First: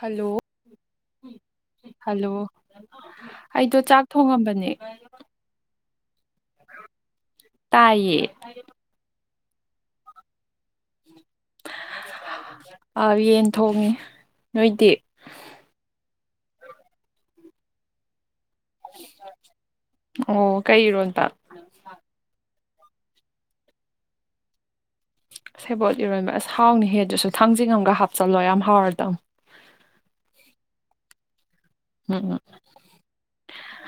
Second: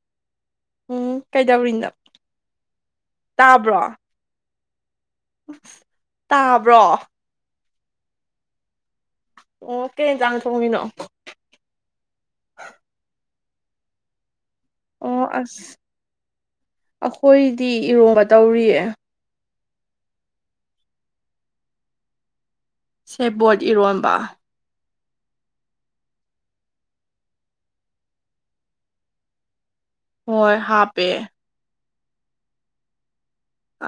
Hello ꯎꯝ ꯀꯩꯗꯧꯔꯤꯅꯣ hello ꯑꯩꯗꯣ ꯇꯥꯕ꯭ꯔꯣ ꯆꯥꯛ ꯊꯣꯡꯉꯝꯕꯅꯦ ꯇꯥꯕ꯭ꯔꯣ ꯇꯥꯏꯌꯦ ꯑꯣ ꯀꯩ ꯖꯥꯡ ꯊꯣꯡꯃꯤꯅꯣ꯫ ꯑ ꯌꯦꯟ ꯊꯣꯡꯉꯦ ꯅꯣꯏꯗꯤ꯫ ꯑꯣ ꯑꯁ ꯑꯈꯣꯏꯗꯤ ꯏꯔꯣꯝꯕ ꯇꯧꯔꯤꯌꯦ꯫ ꯑꯣ ꯀꯩ ꯏꯔꯣꯟꯕ꯫ ꯁꯦꯕꯣꯔꯠ ꯏꯔꯣꯟꯕ ꯁꯦꯕꯣꯠ ꯏꯔꯣꯟꯕ ꯑꯁ ꯍꯥꯎꯅꯤ ꯍꯦꯗꯨꯁꯨ ꯊꯥꯡꯖꯤꯡꯉꯝꯒ ꯍꯥꯞꯆꯜꯂꯣ ꯌꯥꯝ ꯍꯥꯎꯔꯗꯧ ꯍꯣꯏ ꯍꯥꯞꯄꯦ ꯎꯝ ꯎꯝ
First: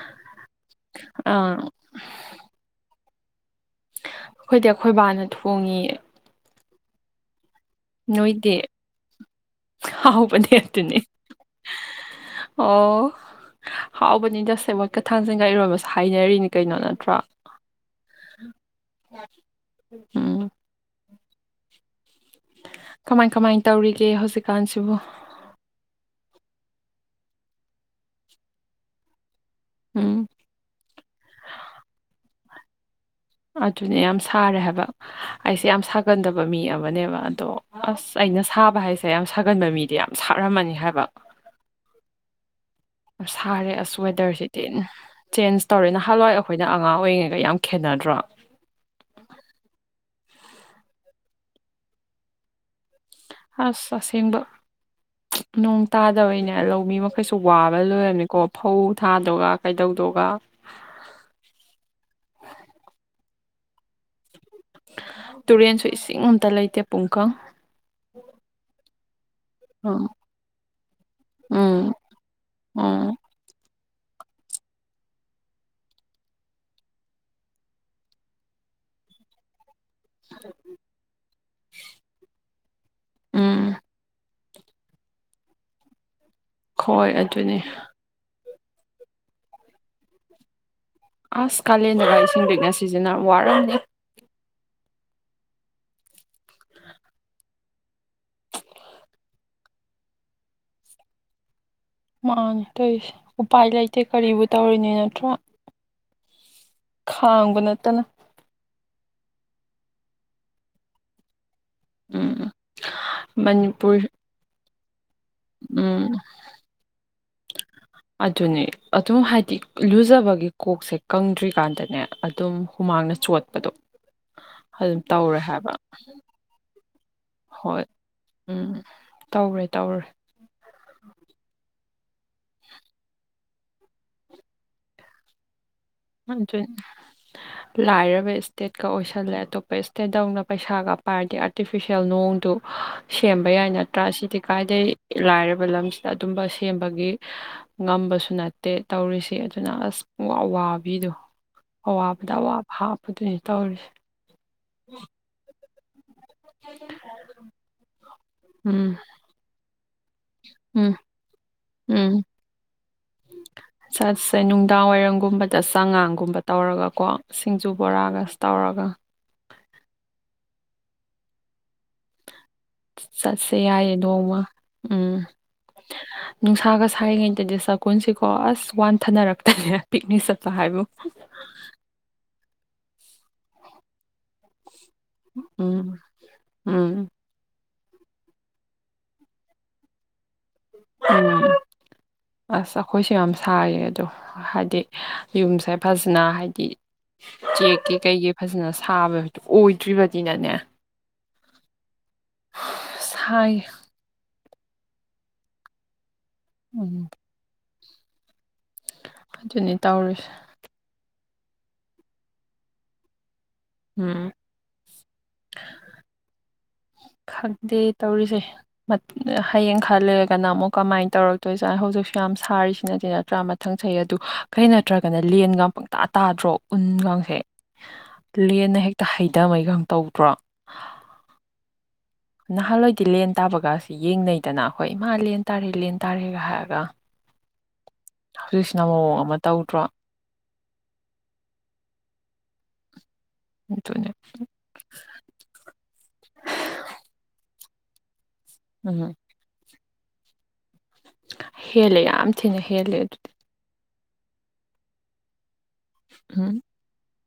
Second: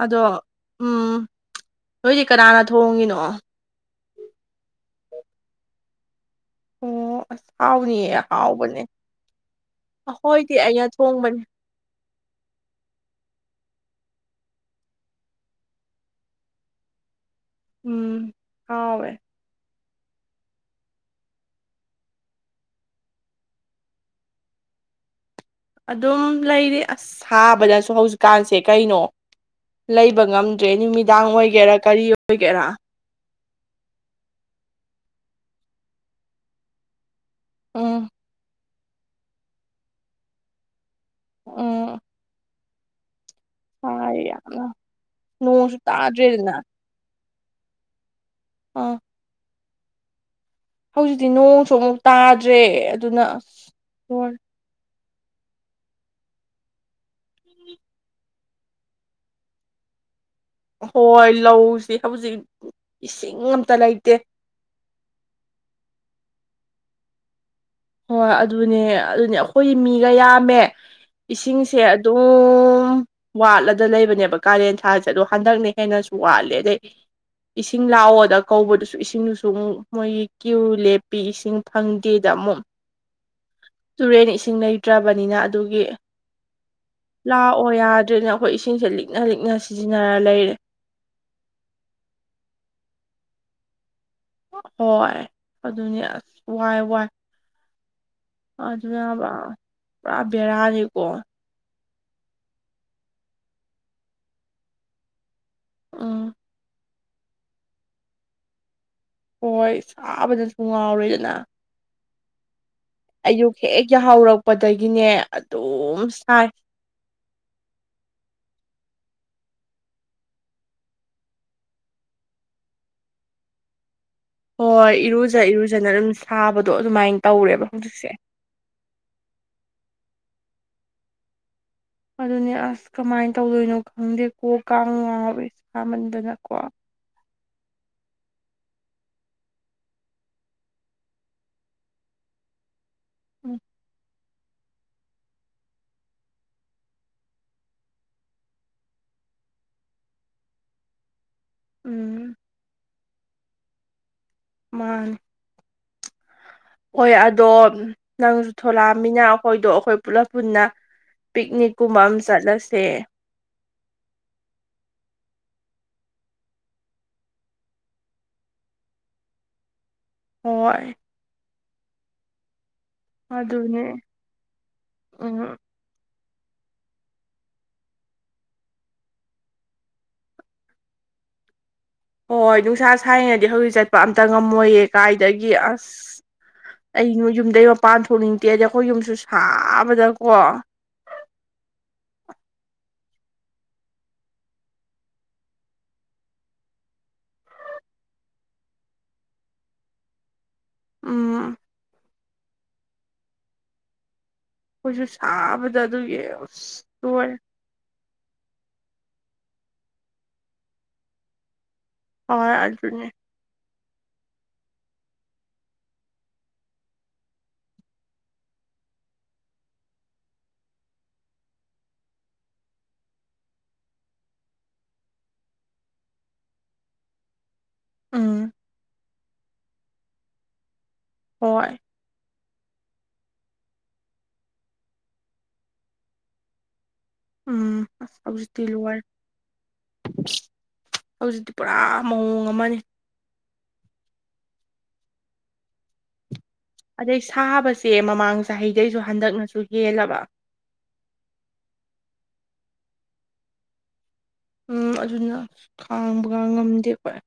ꯑꯗꯣ ꯎꯝ ꯑꯥ ꯅꯣꯏꯗꯤ ꯀꯅꯥꯅ ꯊꯣꯡꯉꯤꯅꯣ꯫ ꯑꯈꯣꯏꯗꯤ ꯑꯈꯣꯏꯕꯥꯅ ꯊꯣꯡꯉꯦ꯫ ꯑꯣ ꯑꯁ ꯍꯥꯎꯅꯤꯌꯦ ꯅꯣꯏꯗꯤ ꯑꯍꯥꯎꯕꯅꯦ ꯍꯥꯎꯕꯅꯦ ꯑꯈꯣꯏꯗꯤ ꯑꯩꯅ ꯑꯗꯨꯅꯤ ꯊꯣꯡꯕꯅꯦ꯫ ꯑꯣ ꯍꯥꯎꯕꯅꯤꯗ ꯁꯦꯕꯣꯠꯀꯥ ꯊꯥꯡꯁꯤꯡꯒ ꯏꯔꯣꯟꯕꯁꯨ ꯍꯥꯏꯅꯔꯤꯅꯤ ꯀꯩꯅꯣ ꯅꯠꯇ꯭ꯔꯥ꯫ ꯎꯝ ꯍꯥꯎꯋꯦ ꯎꯝ ꯀꯃꯥꯏ ꯀꯃꯥꯏ ꯇꯧꯔꯤꯒꯦ ꯍꯧꯖꯤꯛꯀꯥꯟꯁꯤꯕꯣ꯫ ꯑꯗꯨꯝ ꯂꯩꯔꯤ ꯑꯁ ꯁꯥꯕꯗꯁꯨ ꯍꯧꯖꯤꯛꯀꯥꯟꯁꯦ ꯀꯩꯅꯣ꯫ ꯎꯝ ꯂꯩꯕ ꯉꯝꯗ꯭ꯔꯦ ꯅꯨꯃꯤꯗꯥꯡ ꯑꯣꯏꯒꯦꯔꯥ ꯀꯔꯤ ꯑꯣꯏꯒꯦꯔꯥ꯫ ꯑꯗꯨꯅꯦ ꯌꯥꯝ ꯁꯥꯔꯦ ꯍꯥꯏꯕ ꯑꯩꯁꯦ ꯌꯥꯝ ꯁꯥꯒꯟꯗꯕ ꯃꯤ ꯑꯃꯅꯦꯕ ꯑꯗꯣ ꯎꯝ ꯑꯁ ꯑꯩꯅ ꯁꯥꯕ ꯍꯥꯏꯁꯦ ꯌꯥꯝ ꯁꯥꯒꯟꯕ ꯃꯤꯗꯤ ꯌꯥꯝ ꯁꯥꯔꯝꯃꯅꯤ ꯍꯥꯏꯕ꯫ ꯎꯝ ꯑ ꯁꯥꯔꯦ ꯑꯁ ꯁꯥꯏ ꯌꯥꯝꯅ ꯋꯦꯗꯔꯁꯤꯗꯤ ꯆꯦꯟꯖ ꯅꯣꯡꯁꯨ ꯇꯧꯔꯦ ꯅꯍꯜꯋꯥꯏ ꯇꯥꯗ꯭ꯔꯦꯗꯅ ꯑꯩꯈꯣꯏꯅ ꯑ ꯑꯉꯥꯡ ꯑꯣꯏꯔꯤꯉꯩꯒ ꯌꯥꯝ ꯈꯦꯠꯅꯗ꯭ꯔꯣ꯫ ꯑꯪ ꯍꯧꯖꯤꯛꯇꯤ ꯅꯣꯡꯁꯨ ꯑꯃꯨꯛ ꯇꯥꯗ꯭ꯔꯦ ꯑꯗꯨꯅ ꯑꯁ ꯅꯣꯡ ꯇꯥꯗꯕꯩꯅꯦ ꯂꯧꯃꯤ ꯃꯈꯩꯁꯨ ꯋꯥꯕ ꯂꯣꯏꯔꯝꯅꯤꯀꯣ ꯐꯧ ꯊꯥꯗꯒ ꯀꯩꯗꯧꯗꯒ ꯍꯣꯏ ꯂꯧꯁꯤ ꯍꯧꯖꯤꯛ ꯏꯁꯤꯡ ꯑꯝꯇ ꯂꯩꯇꯦ꯫ ꯇꯨꯔꯦꯟꯁꯨ ꯏꯁꯤꯡ ꯑꯇ ꯂꯩꯇꯦ ꯄꯨꯡꯀꯪ꯫ ꯍꯣꯏ ꯑꯗꯨꯅꯦ ꯑꯗꯨꯅꯦ ꯑꯈꯣꯏ ꯎꯝ ꯃꯤꯒ ꯌꯥꯝꯃꯦ ꯏꯁꯤꯡꯁꯦ ꯎꯝ ꯑꯗꯨꯝ ꯎꯝ ꯋꯥꯠꯂꯗ ꯂꯩꯕꯅꯦꯕ ꯀꯥꯂꯦꯟ ꯊꯥꯁꯦ ꯑꯗꯣ ꯍꯟꯗꯛꯅ ꯍꯦꯟꯅꯁꯨ ꯋꯥꯠꯂꯦ ꯑꯗꯩ ꯏꯁꯤꯡ ꯂꯥꯛꯑꯣꯗ ꯀꯧꯕꯗꯨꯁꯨ ꯏꯁꯤꯡꯗꯨꯁꯨ ꯑꯃꯨꯛ ꯃꯣꯏꯒꯤ ꯀ꯭ꯌꯨ ꯂꯦꯞꯄꯤ ꯏꯁꯤꯡ ꯐꯪꯗꯦꯗ ꯑꯃꯨꯛ ꯎꯝ ꯇꯨꯔꯦꯟ ꯏꯁꯤꯡ ꯂꯩꯇ꯭ꯔꯕꯅꯤꯅ ꯑꯗꯨꯒꯤ ꯍꯣꯏ ꯑꯗꯨꯅꯦ ꯂꯥꯛꯑꯣ ꯌꯥ ꯗ꯭ꯔꯤꯅꯦ ꯑꯈꯣꯏ ꯏꯁꯤꯡꯁꯦ ꯂꯤꯛꯅ ꯂꯤꯛꯅ ꯁꯤꯖꯤꯟꯅꯔ ꯂꯩꯔꯦ꯫ ꯑꯁ ꯀꯥꯂꯦꯟꯗꯒ ꯏꯁꯤꯡ ꯂꯤꯛꯅ ꯁꯤꯖꯤꯟꯅ ꯋꯥꯔꯝꯅꯤ꯫ ꯍꯣꯏ ꯑꯗꯨꯅꯤ ꯑꯁ ꯋꯥꯏ ꯋꯥꯏ꯫ ꯑꯗꯨꯅꯕ ꯄꯨꯔꯥ ꯕꯦꯔꯥꯅꯤꯀꯣ꯫ ꯃꯥꯅꯤ ꯇꯧꯔꯤꯁꯦ ꯎꯄꯥꯏ ꯂꯩꯇꯦ ꯀꯔꯤꯕꯨ ꯇꯧꯔꯨꯅꯤ ꯅꯠꯇ꯭ꯔꯥ꯫ ꯎꯝ ꯈꯥꯡꯕ ꯅꯠꯇꯅ ꯍꯣꯏ ꯁꯥꯕꯅꯁꯨ ꯉꯥꯎꯔꯦꯗꯅ ꯎꯝ ꯑꯌꯨꯛ ꯍꯦꯛ ꯃꯅꯤꯄꯨꯔ ꯌꯥꯍꯧꯔꯛꯄꯗꯒꯤꯅꯦ ꯑꯗꯨꯝ ꯎꯝ ꯁꯥꯏ ꯑꯗꯨꯅꯤ ꯑꯗꯨꯝ ꯍꯥꯏꯗꯤ ꯂꯨꯖꯕꯒꯤ ꯀꯣꯛꯁꯦ ꯀꯪꯗ꯭ꯔꯤꯀꯥꯟꯗꯅꯦ ꯑꯗꯨꯝ ꯍꯨꯃꯥꯡꯅ ꯆꯣꯠꯄꯗꯣ ꯍꯣꯏ ꯑꯗꯨꯝ ꯇꯧꯔꯦ ꯏꯔꯨꯖ ꯍꯥꯏꯕ ꯏꯔꯨꯖꯅ ꯑꯗꯨꯝ ꯁꯥꯕꯗꯣ ꯑꯗꯨꯃꯥꯏꯅ ꯇꯧꯔꯦꯕ ꯍꯣꯏ ꯍꯧꯖꯤꯛꯁꯦ ꯎꯝ ꯇꯧꯔꯦ ꯇꯧꯔꯦ ꯑꯗꯨꯅꯦ ꯑꯁ ꯀꯃꯥꯏꯅ ꯇꯧꯗꯣꯏꯅꯣ ꯈꯪꯗꯦ ꯀꯣꯛꯀ ꯉꯥꯎꯢ ꯈꯪꯗ꯭ꯔꯦꯗ [inaudible] ꯂꯥꯏꯔꯕ ꯏꯁꯇꯦꯠꯀ ꯑꯣꯏꯁꯜꯂꯦ ꯑꯇꯣꯞꯄ ꯏꯁꯇꯦꯠꯇꯧꯅ ꯄꯩꯁꯥꯒ ꯄꯥꯏꯔꯗꯤ ꯑꯥꯔꯇꯤꯐꯤꯁꯦꯜ ꯅꯣꯡꯗꯣ ꯁꯦꯝꯕ ꯎꯝ ꯌꯥꯏ ꯅꯠꯇ꯭ꯔꯥ ꯑꯁꯤꯗꯤ ꯀꯥꯏꯗꯩ ꯂꯥꯏꯔꯕ ꯂꯝꯁꯤꯗ ꯑꯗꯨꯝꯕ ꯁꯦꯝꯕꯒꯤ ꯉꯝꯕꯁꯨ ꯅꯠꯇꯦ ꯇꯧꯔꯤꯁꯤ ꯑꯗꯨꯅ ꯑꯁ ꯄꯨꯝꯋꯥ ꯋꯥ ꯄꯕꯤꯗꯣ ꯑꯋꯥꯕꯗ ꯎꯝ ꯑꯋꯥꯕ ꯍꯥꯞꯄꯗꯨꯅꯤ ꯇꯧꯔꯤꯁꯦ ꯃꯥꯥꯅꯤ ꯍꯣꯏ ꯑꯗꯣ ꯅꯪꯁꯨ ꯎꯝ ꯊꯣꯂꯛꯑꯃꯤꯅ ꯑꯈꯣꯏꯗꯣ ꯑꯈꯣꯏ ꯄꯨꯂꯞ ꯄꯨꯟꯅ ꯎꯝ ꯄꯤꯛꯅꯤꯛꯀꯨꯝꯕ ꯑꯃ ꯎꯝ ꯆꯠꯂꯁꯦ ꯆꯠꯁꯦ ꯅꯨꯡꯗꯥꯡ ꯋꯥꯏꯔꯝꯒꯨꯝꯕꯗ ꯆꯉꯥꯡꯒꯨꯝꯕ ꯇꯧꯔꯒꯀꯣ ꯁꯤꯡꯖꯨ ꯕꯣꯔꯥꯒ ꯇꯧꯔꯒ ꯍꯣꯏ ꯆꯠꯁꯦ ꯌꯥꯏꯌꯦ ꯑꯗꯨꯅꯦ ꯅꯣꯡꯃ ꯎꯝ [inaudible] ꯅꯨꯡꯁꯥꯒ ꯁꯥꯏꯔꯤꯉꯩꯗꯗꯤ ꯆꯒꯨꯜꯁꯤꯀꯣ ꯑꯁ ꯋꯥꯟꯊꯅꯔꯛꯇꯅꯦ ꯄꯤꯛꯅꯤꯛ ꯆꯠꯄ ꯍꯥꯏꯕꯨ ꯍꯣꯏ ꯅꯨꯡꯁꯥ ꯁꯥꯏꯔꯤꯉꯩꯗꯤ ꯍꯧꯖꯤꯛ ꯆꯠꯄ ꯑꯝꯇ ꯉꯝꯃꯣꯏꯌꯦ ꯀꯥꯏꯗꯒꯤ ꯎꯝ ꯑꯁ ꯎꯝ ꯑꯩ ꯅꯣꯢ ꯌꯨꯝꯗꯩ ꯄꯥꯟ ꯊꯣꯛꯅꯤꯡꯗꯦ ꯍꯥꯏꯗꯤ ꯑꯈꯣꯏ ꯌꯨꯝꯁꯨ ꯁꯥꯕꯗꯀꯣ ꯎꯝ ꯑꯁ ꯑꯈꯣꯏꯁꯨ ꯌꯥꯝ ꯁꯥꯏꯌꯦ ꯑꯗꯣ ꯍꯥꯏꯗꯤ ꯌꯨꯝꯁꯦ ꯐꯖꯅ ꯍꯥꯏꯗꯤ ꯆꯦꯛꯀꯤ ꯀꯩꯒꯤ ꯐꯖꯅ ꯁꯥꯕ ꯑꯣꯏꯗ꯭ꯔꯤꯕꯅꯤꯅꯅꯦ ꯎꯝ ꯁꯥꯏ ꯑꯈꯣꯏꯁꯨ ꯁꯥꯕꯗ ꯑꯗꯨꯒꯤ ꯑꯁ ꯎꯝ ꯂꯣꯏꯔꯦ ꯑꯗꯨꯅꯤ ꯇꯧꯔꯤꯁꯦ ꯍꯣꯏ ꯑꯗꯨꯅꯦ ꯎꯝ ꯈꯪꯗꯦ ꯇꯧꯔꯤꯁꯦ ꯍꯌꯦꯡ ꯈꯔ ꯂꯩꯔꯒꯅ ꯑꯃꯨꯛ ꯀꯃꯥꯏꯅ ꯇꯧꯔꯛꯇꯣꯏꯖꯥꯠꯅꯣ ꯍꯧꯖꯤꯛꯁꯨ ꯌꯥꯝ ꯁꯥꯔꯤꯁꯤꯅꯗꯤ ꯅꯠꯇ꯭ꯔꯥ ꯃ ꯃꯊꯪ ꯆꯍꯤ ꯑꯗꯨ ꯀꯔꯤ ꯅꯠꯇ꯭ꯔꯒꯅ ꯂꯦꯟꯒ ꯄꯪꯇꯥ ꯇꯥꯗ꯭ꯔꯣ ꯎꯟꯒꯁꯦ ꯎꯝ ꯂꯦꯟꯅ ꯍꯦꯛꯇ ꯍꯩꯊꯕꯩꯒ ꯇꯧꯗ꯭ꯔꯣ ꯍꯣꯏ ꯅꯍꯥꯟꯋꯥꯏꯗꯤ ꯂꯦꯟ ꯇꯥꯕꯒꯁꯤ ꯌꯦꯡ ꯂꯩꯗꯅ ꯍꯣꯏ ꯏꯃꯥ ꯂꯦꯟ ꯇꯥꯔꯦ ꯂꯦꯟ ꯇꯥꯔꯦꯒ ꯍꯥꯏꯔꯒ ꯎꯝ ꯍꯧꯖꯤꯛꯇꯤ ꯍꯧꯖꯤꯛꯁꯤꯅ ꯂꯣꯢꯔꯦ ꯃꯑꯣꯡ ꯑꯃ ꯇꯧꯗ꯭ꯔꯣ ꯍꯧꯖꯤꯛꯇꯤ ꯄꯨꯔꯥ ꯃꯑꯣꯡ ꯑꯃꯅꯤ ꯑꯗꯨꯅꯦ ꯑꯗꯩ ꯁꯥꯕꯁꯦ ꯃꯃꯥꯡ ꯆꯍꯤꯗꯩꯁꯨ ꯎꯝ ꯍꯟꯗꯛꯅꯁꯨ ꯍꯦꯜꯂꯕ ꯍꯦꯜꯂꯦ ꯌꯥꯝ ꯊꯤꯅ ꯍꯦꯜꯂꯦ ꯑꯗꯨꯗꯤ ꯎꯝ ꯑꯗꯨꯅ ꯈꯥꯡꯕꯒ ꯎꯝ ꯉꯝꯗꯦ ꯑꯈꯣꯏ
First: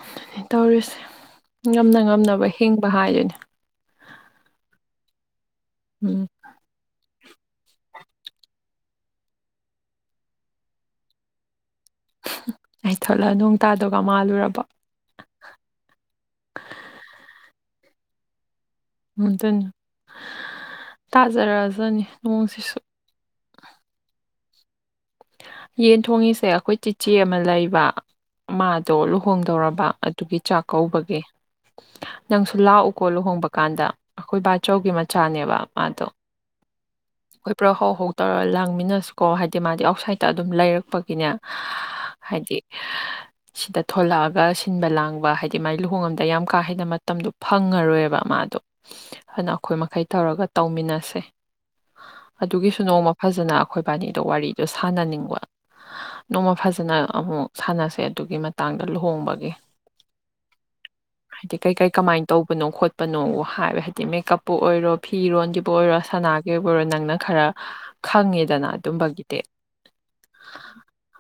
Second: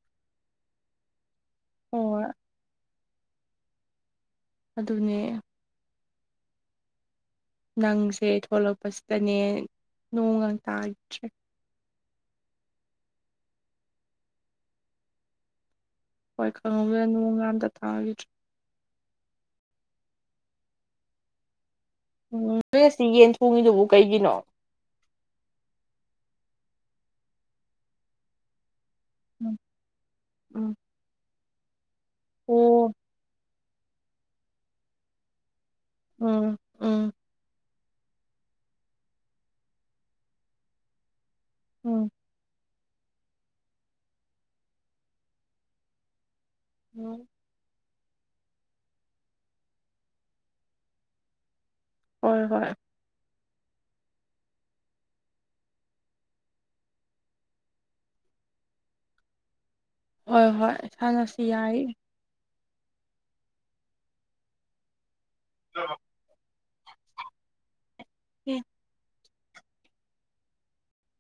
ꯑꯗꯨꯅꯤ ꯇꯧꯔꯤꯁꯦ ꯉꯝꯅ ꯍꯣꯏ ꯉꯝꯅꯕ ꯍꯤꯡꯕ ꯍꯥꯏꯗꯨꯅꯤ ꯑꯗꯨꯅꯦ ꯎꯝ ꯅꯪꯁꯦ ꯊꯣꯛꯂꯛꯄꯁꯤꯗꯅꯦ ꯅꯣꯡꯒ ꯇꯥꯈꯤꯗ꯭ꯔꯦ ꯑꯩ ꯊꯣꯂꯛꯑꯒ ꯅꯣꯡ ꯇꯥꯗꯧꯒ ꯃꯥꯜꯂꯨꯔꯕꯣ ꯍꯣꯏ ꯈꯪꯍꯧꯗꯅ ꯅꯣꯡ ꯑꯝꯇ ꯊꯥꯈꯤꯗ꯭ꯔꯦ ꯑꯗꯨꯅꯤ ꯇꯥꯖꯥꯔꯖꯥꯅꯤ ꯎꯝ ꯃꯦꯁꯤ ꯌꯦꯟ ꯊꯣꯡꯉꯤꯗꯨꯕꯨ ꯀꯩꯒꯤꯅꯣ ꯌꯦꯟ ꯊꯣꯡꯉꯤꯁꯦ ꯑꯩꯈꯣꯏ ꯆꯤꯆꯦ ꯑꯃ ꯂꯩꯕ ꯃꯥꯗꯣ ꯔꯨꯝ ꯎꯝ ꯍꯣꯡꯗꯧꯔꯕ ꯑꯗꯨꯒꯤ ꯆꯥꯛ ꯎꯝ ꯀꯧꯕꯒꯤ ꯅꯪꯁꯨ ꯑꯣ ꯂꯥꯛꯎꯀꯣ ꯂꯨꯍꯣꯡꯕ ꯀꯥꯟꯗ ꯑꯩꯈꯣꯏ ꯕꯥꯆꯧꯒꯤ ꯃꯆꯥꯅꯦꯕ ꯃꯥꯗꯣ ꯎꯝ ꯎꯝ ꯑꯩꯈꯣꯏ ꯄꯨꯔꯥ ꯍꯥꯎ ꯍꯥꯎ ꯇꯧꯔ ꯂꯥꯡꯃꯤꯟꯅꯁꯤꯀꯣ ꯍꯥꯏꯗꯤ ꯃꯥꯗꯤ ꯑꯥꯎꯠꯁꯥꯏꯗꯠꯇ ꯑꯗꯨꯝ ꯂꯩꯔꯛꯄꯒꯤꯅꯦ ꯎꯝ ꯍꯥꯏꯗꯤ ꯁꯤꯗ ꯊꯣꯂꯛꯑꯒ ꯁꯤꯟꯕ ꯂꯥꯡꯕ ꯍꯥꯏꯗꯤ ꯃꯥꯥꯏ ꯂꯨꯍꯣꯡ ꯑꯝꯗ ꯌꯥꯝ ꯀꯥ ꯍꯦꯟꯅ ꯎꯝ ꯃꯇꯝꯗꯣ ꯐꯪꯉꯔꯣꯏꯕ ꯃꯥꯗꯣ ꯑꯗꯨꯅ ꯑꯩꯈꯣꯏ ꯃꯈꯩ ꯇꯧꯔꯒ ꯇꯧꯃꯤꯟꯅꯁꯦ ꯍꯣꯏ ꯍꯣꯏ ꯑꯗꯨꯒꯤꯁꯨ ꯅꯣꯡꯃ ꯐꯖꯅ ꯑꯩꯈꯣꯏꯕꯥꯅꯤꯗꯣ ꯋꯥꯔꯤꯗꯣ ꯁꯥꯟꯅꯅꯤꯡꯕ ꯅꯣꯡꯃ ꯐꯖꯅ ꯑꯃꯨꯛ ꯁꯥꯟꯅꯁꯦ ꯑꯗꯨꯒꯤ ꯃꯇꯥꯡꯗ ꯂꯨꯍꯣꯡꯕꯒꯤ ꯍꯣꯏ ꯍꯣꯏ ꯁꯥꯟꯅꯁꯤ ꯍꯥꯏꯗꯤ ꯀꯩ ꯌꯥꯏ ꯀꯩ ꯀꯃꯥꯏ ꯇꯧꯕꯅꯣ ꯈꯣꯠꯄꯅꯣ ꯍꯥꯏꯕ ꯍꯥꯏꯗꯤ ꯃꯦꯀꯞꯄꯨ ꯑꯣꯏꯔꯣ ꯐꯤꯔꯣꯟꯒꯤꯕꯨ ꯑꯣꯏꯔꯣ ꯁꯅꯥ ꯒꯤꯕꯣ ꯑꯣꯢꯔꯣ ꯅꯪꯅ ꯈꯔ ꯈꯪꯉꯦꯗꯅ ꯑꯗꯨꯝꯕꯒꯤꯗꯤ [unintelligible]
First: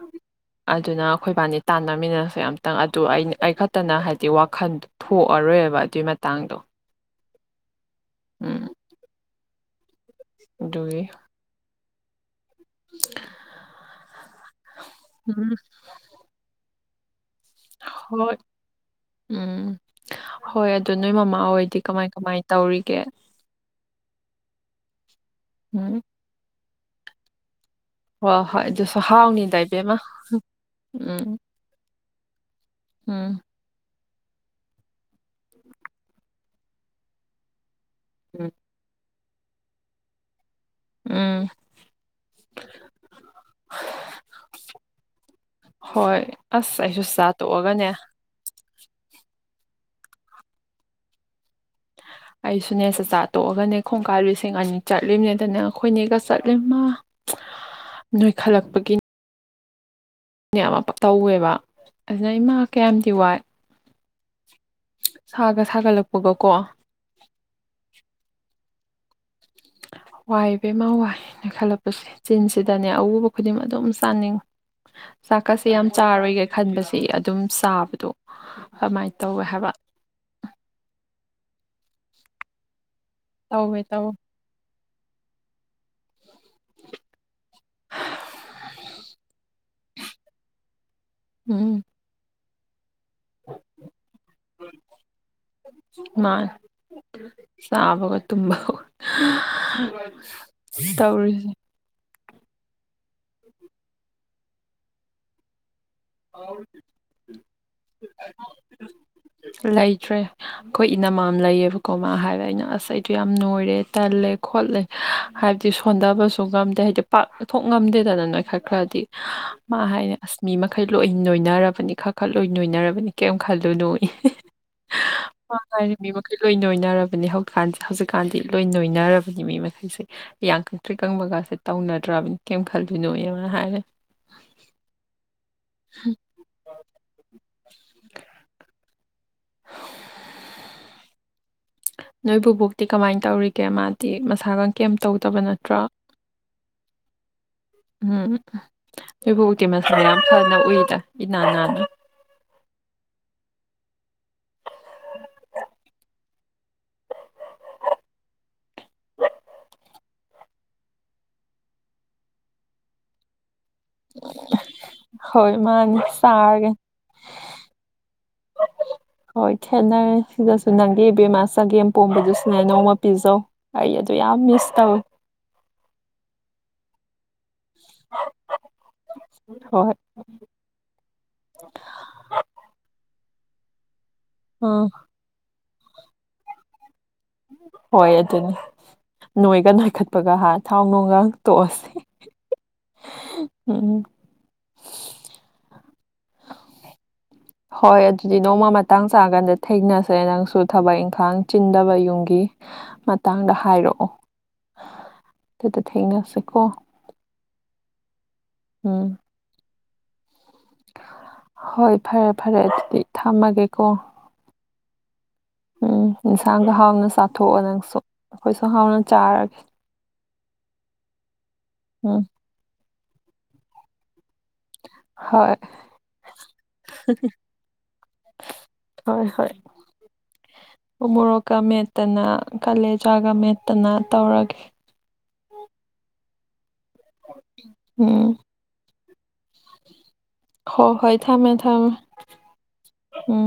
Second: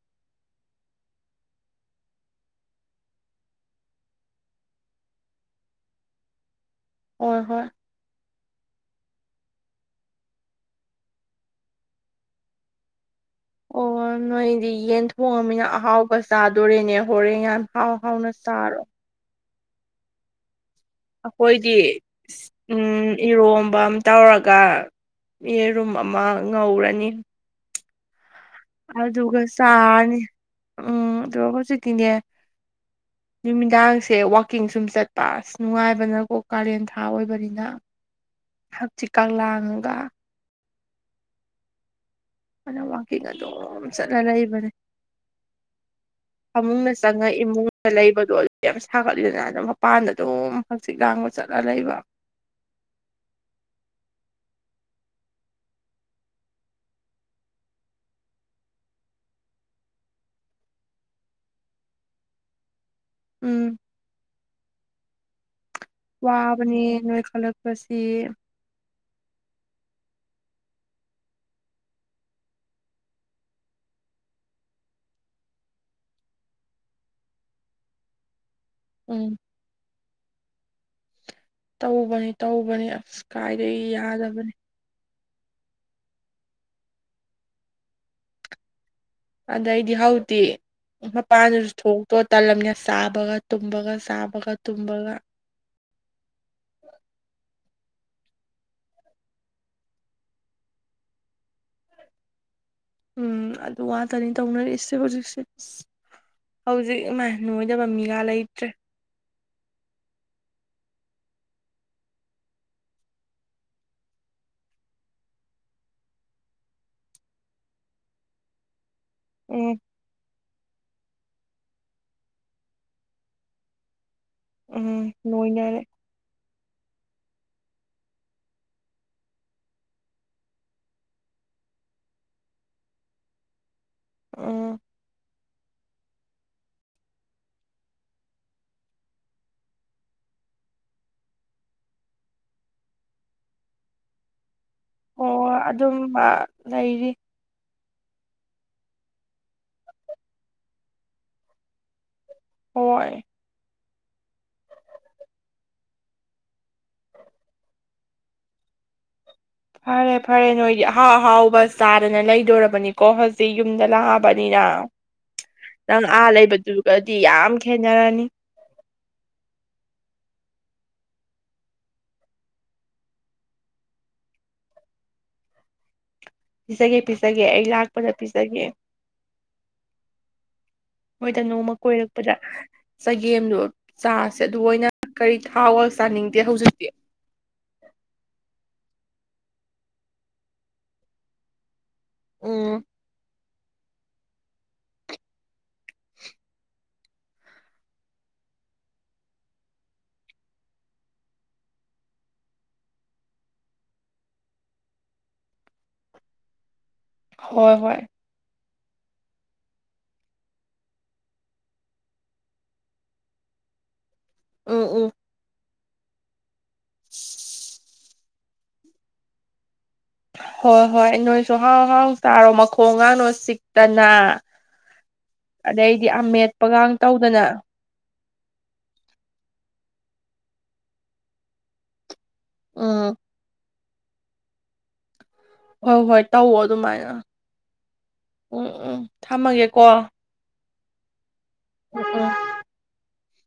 ꯑꯗꯨꯅ ꯑꯩꯈꯣꯏ ꯏꯕꯥꯅꯤ ꯇꯥꯟꯅꯃꯤꯟꯅꯁꯦ ꯑꯝꯇꯪ ꯑꯗꯨ ꯑ ꯑꯩ ꯈꯛꯇꯅ ꯍꯥꯏꯗꯤ ꯋꯥꯈꯜ ꯊꯣꯛꯑꯔꯣꯏꯕ ꯑꯗꯨꯏ ꯃꯇꯥꯡꯗꯣ ꯍꯣꯏ ꯍꯣꯏ ꯎꯝ ꯑꯗꯨꯒꯤ [unintelligible] ꯑꯣ ꯅꯣꯏꯗꯤ ꯌꯦꯟ ꯎꯝ ꯊꯣꯡꯉꯃꯤꯅ ꯑꯍꯥꯎꯕ ꯆꯥꯗꯣꯔꯦꯅꯦ ꯍꯣꯔꯦꯟ ꯌꯥꯝ ꯍꯥꯎ ꯍꯥꯎꯅ ꯍꯣꯏ ꯆꯥꯔꯣ ꯎꯝ ꯍꯣꯏ ꯑꯗꯨ ꯅꯣꯏ ꯃꯃꯥ ꯑꯩꯈꯣꯏꯗꯤ ꯍꯣꯏꯗꯤ ꯀꯃꯥꯏ ꯀꯃꯥꯏ ꯇꯧꯔꯤꯒꯦ ꯎꯝ ꯏꯔꯣꯝꯕ ꯑꯃ ꯇꯧꯔꯒ ꯌꯦꯔꯨꯝ ꯎꯝ ꯑꯃ ꯉꯧꯔꯅꯤ ꯍꯣꯏ ꯍꯣꯏ ꯑꯗꯨꯁꯨ ꯑꯗꯨꯒꯒ ꯍꯥꯎꯅꯤꯗ ꯏꯕꯦꯝꯃ ꯆꯥꯔꯅꯤ ꯎꯝ ꯑꯗꯨꯒ ꯍꯧꯖꯤꯛꯇꯤꯅꯦ ꯎꯝ ꯅꯨꯃꯤꯗꯥꯡꯁꯦ ꯋꯥꯛꯀꯤꯡ ꯁꯨꯝ ꯆꯠꯄ ꯑꯁ ꯅꯨꯡꯉꯥꯏꯕꯅꯀꯣ ꯀꯥꯂꯦꯟ ꯊꯥ ꯑꯣꯏꯕꯅꯤꯅ ꯎꯝ ꯍꯥꯛꯆꯤꯀ ꯂꯥꯡꯉꯒ ꯎꯝ ꯑꯗꯨꯅ ꯋꯥꯛꯀꯤꯡ ꯑꯗꯨꯝ ꯆꯠꯂ ꯂꯩꯕꯅꯦ ꯍꯣꯏ ꯑꯁ ꯐꯃꯨꯡꯗ ꯑꯩꯁꯨ ꯆꯪꯉ ꯆꯥꯛꯆꯥ ꯇꯣꯛꯑꯒꯅꯦ ꯏꯃꯨꯡꯗ ꯂꯩꯕꯗꯣ ꯌꯥꯝ ꯁꯥꯒꯠꯂꯤꯗꯅ ꯑꯗ ꯃꯄꯥꯟꯗ ꯑꯗꯨꯝ ꯍꯛꯆꯤꯛ ꯂꯥꯡꯕ ꯆꯠꯂ ꯂꯩꯕ ꯑꯩꯁꯨꯅꯦ ꯆꯛꯆꯥ ꯇꯣꯛꯑꯒꯅꯦ ꯈꯣꯡꯀꯥ ꯂꯤꯁꯤꯡ ꯑꯅꯤ ꯆꯠꯂꯤꯕꯅꯦꯗꯅꯦ ꯑꯩꯈꯣꯏꯅꯦꯒ ꯆꯠꯂꯤ ꯃꯥ [inaudible] ꯅꯣꯏꯈꯠꯂꯛꯄꯒꯤ ꯅꯦ ꯑꯃ ꯇꯧꯋꯦꯕ ꯑꯗꯨꯅ ꯏꯃꯥ ꯀꯌꯥꯝꯗꯤ ꯋꯥꯏ ꯎꯝ ꯁꯥꯒ ꯁꯥꯒꯠꯂꯛꯄ ꯋꯥꯕꯅꯦ ꯅꯣꯏ ꯈꯜꯂꯛꯄꯁꯤ ꯋꯥꯏ ꯏꯕꯦꯝꯃ ꯋꯥꯏ ꯅꯣꯏꯈꯠꯂꯛꯄꯁꯤ ꯆꯤꯟꯁꯤꯗꯅꯦ ꯑꯎꯕ ꯈꯨꯗꯤꯡ ꯑꯗꯨꯝ ꯆꯥꯅꯤꯡꯉꯤ ꯆꯥꯛꯀꯠꯁꯤ ꯌꯥꯝ ꯆꯥꯔꯣꯏꯒꯦ ꯈꯟꯕꯁꯤ ꯑꯗꯨꯝ ꯆꯥꯕꯗꯣ ꯀꯃꯥꯏꯅ ꯎꯝ ꯇꯧꯋꯦ ꯍꯥꯏꯕ ꯇꯧꯕꯅꯤ ꯇꯧꯕꯅꯤ ꯑꯁ ꯇꯧꯋꯦ ꯀꯥꯏꯗꯒꯤ ꯇꯧꯋꯦ ꯌꯥꯗꯕꯅꯤ ꯑꯗꯩꯗꯤ ꯍꯧꯛꯇꯤ ꯃꯄꯥꯟꯗꯁꯨ ꯎꯝ ꯊꯣꯛ ꯇꯣ ꯇꯥꯜꯂꯝꯅꯦ ꯆꯥꯕꯒ ꯇꯨꯝꯕꯒ ꯆꯥꯕꯒ ꯇꯨꯝꯕꯒ ꯃꯥꯅꯦ ꯆꯥꯕꯒ ꯇꯨꯝꯕꯒ ꯇꯧꯔꯤꯁꯤ ꯎꯝ ꯑꯗꯨ ꯉꯥꯇꯅꯤ ꯇꯧꯅꯔꯤꯁꯦ ꯍꯧꯖꯤꯛꯁꯦ ꯍꯧꯖꯤꯛ ꯏꯃꯥꯏ ꯅꯣꯏꯗꯕ ꯃꯤꯒꯥ ꯂꯩꯇ꯭ꯔꯦ ꯂꯩꯇ꯭ꯔꯦ ꯈꯣꯏ ꯏꯅꯝꯃ ꯑꯃ ꯂꯩꯌꯦꯕꯀꯣ ꯃꯥ ꯍꯥꯏꯕ ꯑꯩꯅ ꯑꯁ ꯑꯩꯗꯣ ꯌꯥꯝ ꯅꯣꯏꯔꯦ ꯇꯜꯂꯦ ꯈꯣꯠꯂꯦ ꯍꯥꯏꯕꯗꯤ ꯁꯣꯟꯊꯕꯁꯨ ꯉꯝꯗꯦ ꯍꯥꯏꯗꯤ ꯄꯥꯛ ꯊꯣꯛ ꯉꯝꯗꯦꯗꯅ ꯅꯣꯏꯈꯠ ꯈꯔꯗꯤ ꯎꯝ ꯃꯥ ꯍꯥꯏꯅꯦ ꯑꯁ ꯃꯤ ꯃ ꯈꯩ ꯂꯣꯏ ꯅꯣꯏꯅꯔꯕꯅꯤ ꯈ ꯈ ꯂꯣꯏ ꯅꯣꯏꯅꯔꯕꯅꯤ ꯀꯩꯝ ꯈꯜꯂꯨꯅꯨꯌꯦ ꯎꯝ ꯅꯣꯏꯅꯔꯦ ꯃꯤ ꯃꯈꯩ ꯂꯣꯏ ꯅꯣꯏꯅꯔꯕꯅꯤ ꯍꯧꯀꯥꯟꯁꯦ ꯍꯧꯖꯤꯛꯀꯥꯟꯗꯤ ꯂꯣꯏ ꯅꯣꯏꯅꯔꯕꯅꯤ ꯃꯤ ꯃꯈꯩꯁꯦ ꯌꯥꯡ ꯀꯛꯇ꯭ꯔꯤꯛ ꯀꯪꯕꯒꯥꯁꯦ ꯇꯧꯅꯗ꯭ꯔꯕꯅꯤ ꯀꯩꯝ ꯈꯜꯂꯨꯅꯣꯌꯦ ꯃꯥ ꯍꯥꯏꯅꯦ ꯎ [unintelligible] ꯅꯣꯏ ꯕꯨꯕꯣꯛꯇꯤ ꯀꯃꯥꯏꯅ ꯇꯧꯔꯤꯒꯦ ꯃꯥꯗꯤ ꯃꯁꯥꯒ ꯀꯦꯝ ꯇꯧꯗꯕ ꯍꯣꯏ ꯅꯠꯇ꯭ꯔꯥ ꯑꯗꯨꯝꯕ ꯂꯩꯔꯤ ꯎꯝ ꯅꯣꯏ ꯕꯨꯕꯣꯛꯇꯤ ꯃꯁꯥ ꯌꯥꯝ ꯐꯅ ꯎꯏꯗ ꯏꯅꯥꯟ ꯅꯥꯟꯅ ꯍꯣꯏ ꯐꯔꯦ ꯐꯔꯦ ꯅꯣꯏꯗꯤ ꯑꯍꯥꯎ ꯑꯍꯥꯎꯕ ꯆꯥꯗꯅ ꯂꯩꯗꯣꯔꯔꯕꯅꯤ ꯀꯣ ꯍꯧꯖꯤꯛ ꯌꯨꯝꯗ ꯂꯥꯛꯑꯕꯅꯤꯅ ꯍꯣꯏ ꯃꯥꯅꯤ ꯅꯪ ꯑꯥ ꯆꯥꯔꯒꯦ ꯂꯩꯕꯗꯨꯒꯗꯤ ꯌꯥꯝ ꯈꯦꯅꯔꯅꯤ ꯍꯣꯏ ꯈꯦꯠꯅꯔꯦ ꯁꯤꯗꯁꯨ ꯅꯪꯒꯤ ꯏꯕꯦꯝꯃꯥ ꯆꯒꯦꯝꯄꯣꯝꯕꯗꯨꯁꯨꯅꯦ ꯅꯣꯡꯃ ꯄꯤꯖꯧ ꯑꯩ ꯑꯗꯨ ꯌꯥꯝ ꯃꯤꯁ ꯇꯧꯋꯤ ꯄꯤꯖꯒꯦ ꯄꯤꯖꯒꯦ ꯑꯩ ꯂꯥꯛꯄꯗ ꯄꯤꯖꯒꯦ ꯍꯣꯏ ꯃꯣꯏꯗ ꯅꯣꯡꯃꯥ ꯀꯣꯏꯔꯛꯄꯗ ꯆꯒꯦꯝꯗꯣ ꯆꯥ ꯁꯦ ꯑꯗꯨ ꯑꯥ ꯑꯣꯏꯅ ꯀꯔꯤ ꯊꯥꯎꯒ ꯆꯥꯅꯤꯡꯗꯦ ꯍꯧꯖꯤꯛꯇꯤ ꯍꯣꯏ ꯑꯗꯨꯅꯦ ꯅꯣꯏꯒ ꯅꯥꯈꯠꯄꯒ ꯍꯥꯏ ꯊꯥꯎ ꯅꯨꯡꯒ ꯇꯣꯛꯑꯁꯤ ꯎꯝ [unintelligible] ꯎꯝ ꯍꯣꯏ ꯑꯗꯨꯗꯤ ꯅꯣꯡꯃ ꯃꯇꯥꯡ ꯆꯥꯀꯥꯟꯗ ꯊꯦꯡꯅꯁꯦ ꯅꯪꯁꯨ ꯊꯕꯛ ꯏꯪꯈꯥꯡ ꯆꯤꯟꯗꯕ ꯌꯨꯝꯒꯤ ꯃꯇꯥꯡꯗ ꯍꯥꯏꯔꯛꯑꯣ ꯑꯗꯨꯗ ꯊꯦꯡꯅꯁꯤꯀꯣ ꯍꯣꯏ ꯍꯣꯏ ꯎꯝ ꯍꯣꯏ ꯐꯔꯦ ꯐꯔꯦ ꯑꯗꯨꯗꯤ ꯊꯝꯃꯒꯦꯀꯣ ꯎꯝ ꯎꯝ ꯎꯝ ꯏꯟꯁꯥꯡꯒ ꯍꯥꯎꯅ ꯆꯥꯊꯣꯛꯑꯣ ꯅꯪꯁꯨ ꯑꯩꯈꯣꯏꯁꯨ ꯍꯥꯎꯅ ꯆꯥꯔꯒꯦ ꯍꯣꯏ ꯍꯣꯏ ꯅꯣꯏꯁꯨ ꯍꯥꯎ ꯍꯥꯎ ꯎꯝ ꯆꯥꯔꯣ ꯃꯈꯣꯡ ꯒꯥꯗꯣ ꯆꯤꯛꯇꯅ ꯍꯣꯏ ꯑꯗꯩꯗꯤ ꯑꯃꯦꯠꯄꯒ ꯇꯧꯗꯅ ꯍꯣꯏ ꯍꯣꯏ ꯑꯨꯃꯣꯔꯣꯛꯀꯥ ꯃꯦꯠꯇꯅ ꯎꯝ ꯀꯂꯦꯖꯥꯒ ꯃꯦꯠꯇꯅ ꯇꯧꯔꯒꯦ ꯍꯣꯏ ꯍꯣꯏ ꯇꯧꯑꯣ ꯑꯗꯨꯃꯥꯏꯅ ꯎꯝ ꯎꯝ ꯎꯝ ꯊꯝꯃꯒꯦꯀꯣ ꯍꯣꯏ ꯍꯣꯏ ꯊꯝꯃꯦ ꯊꯝꯃꯦ ꯎꯝ ꯎꯝ ꯎꯝ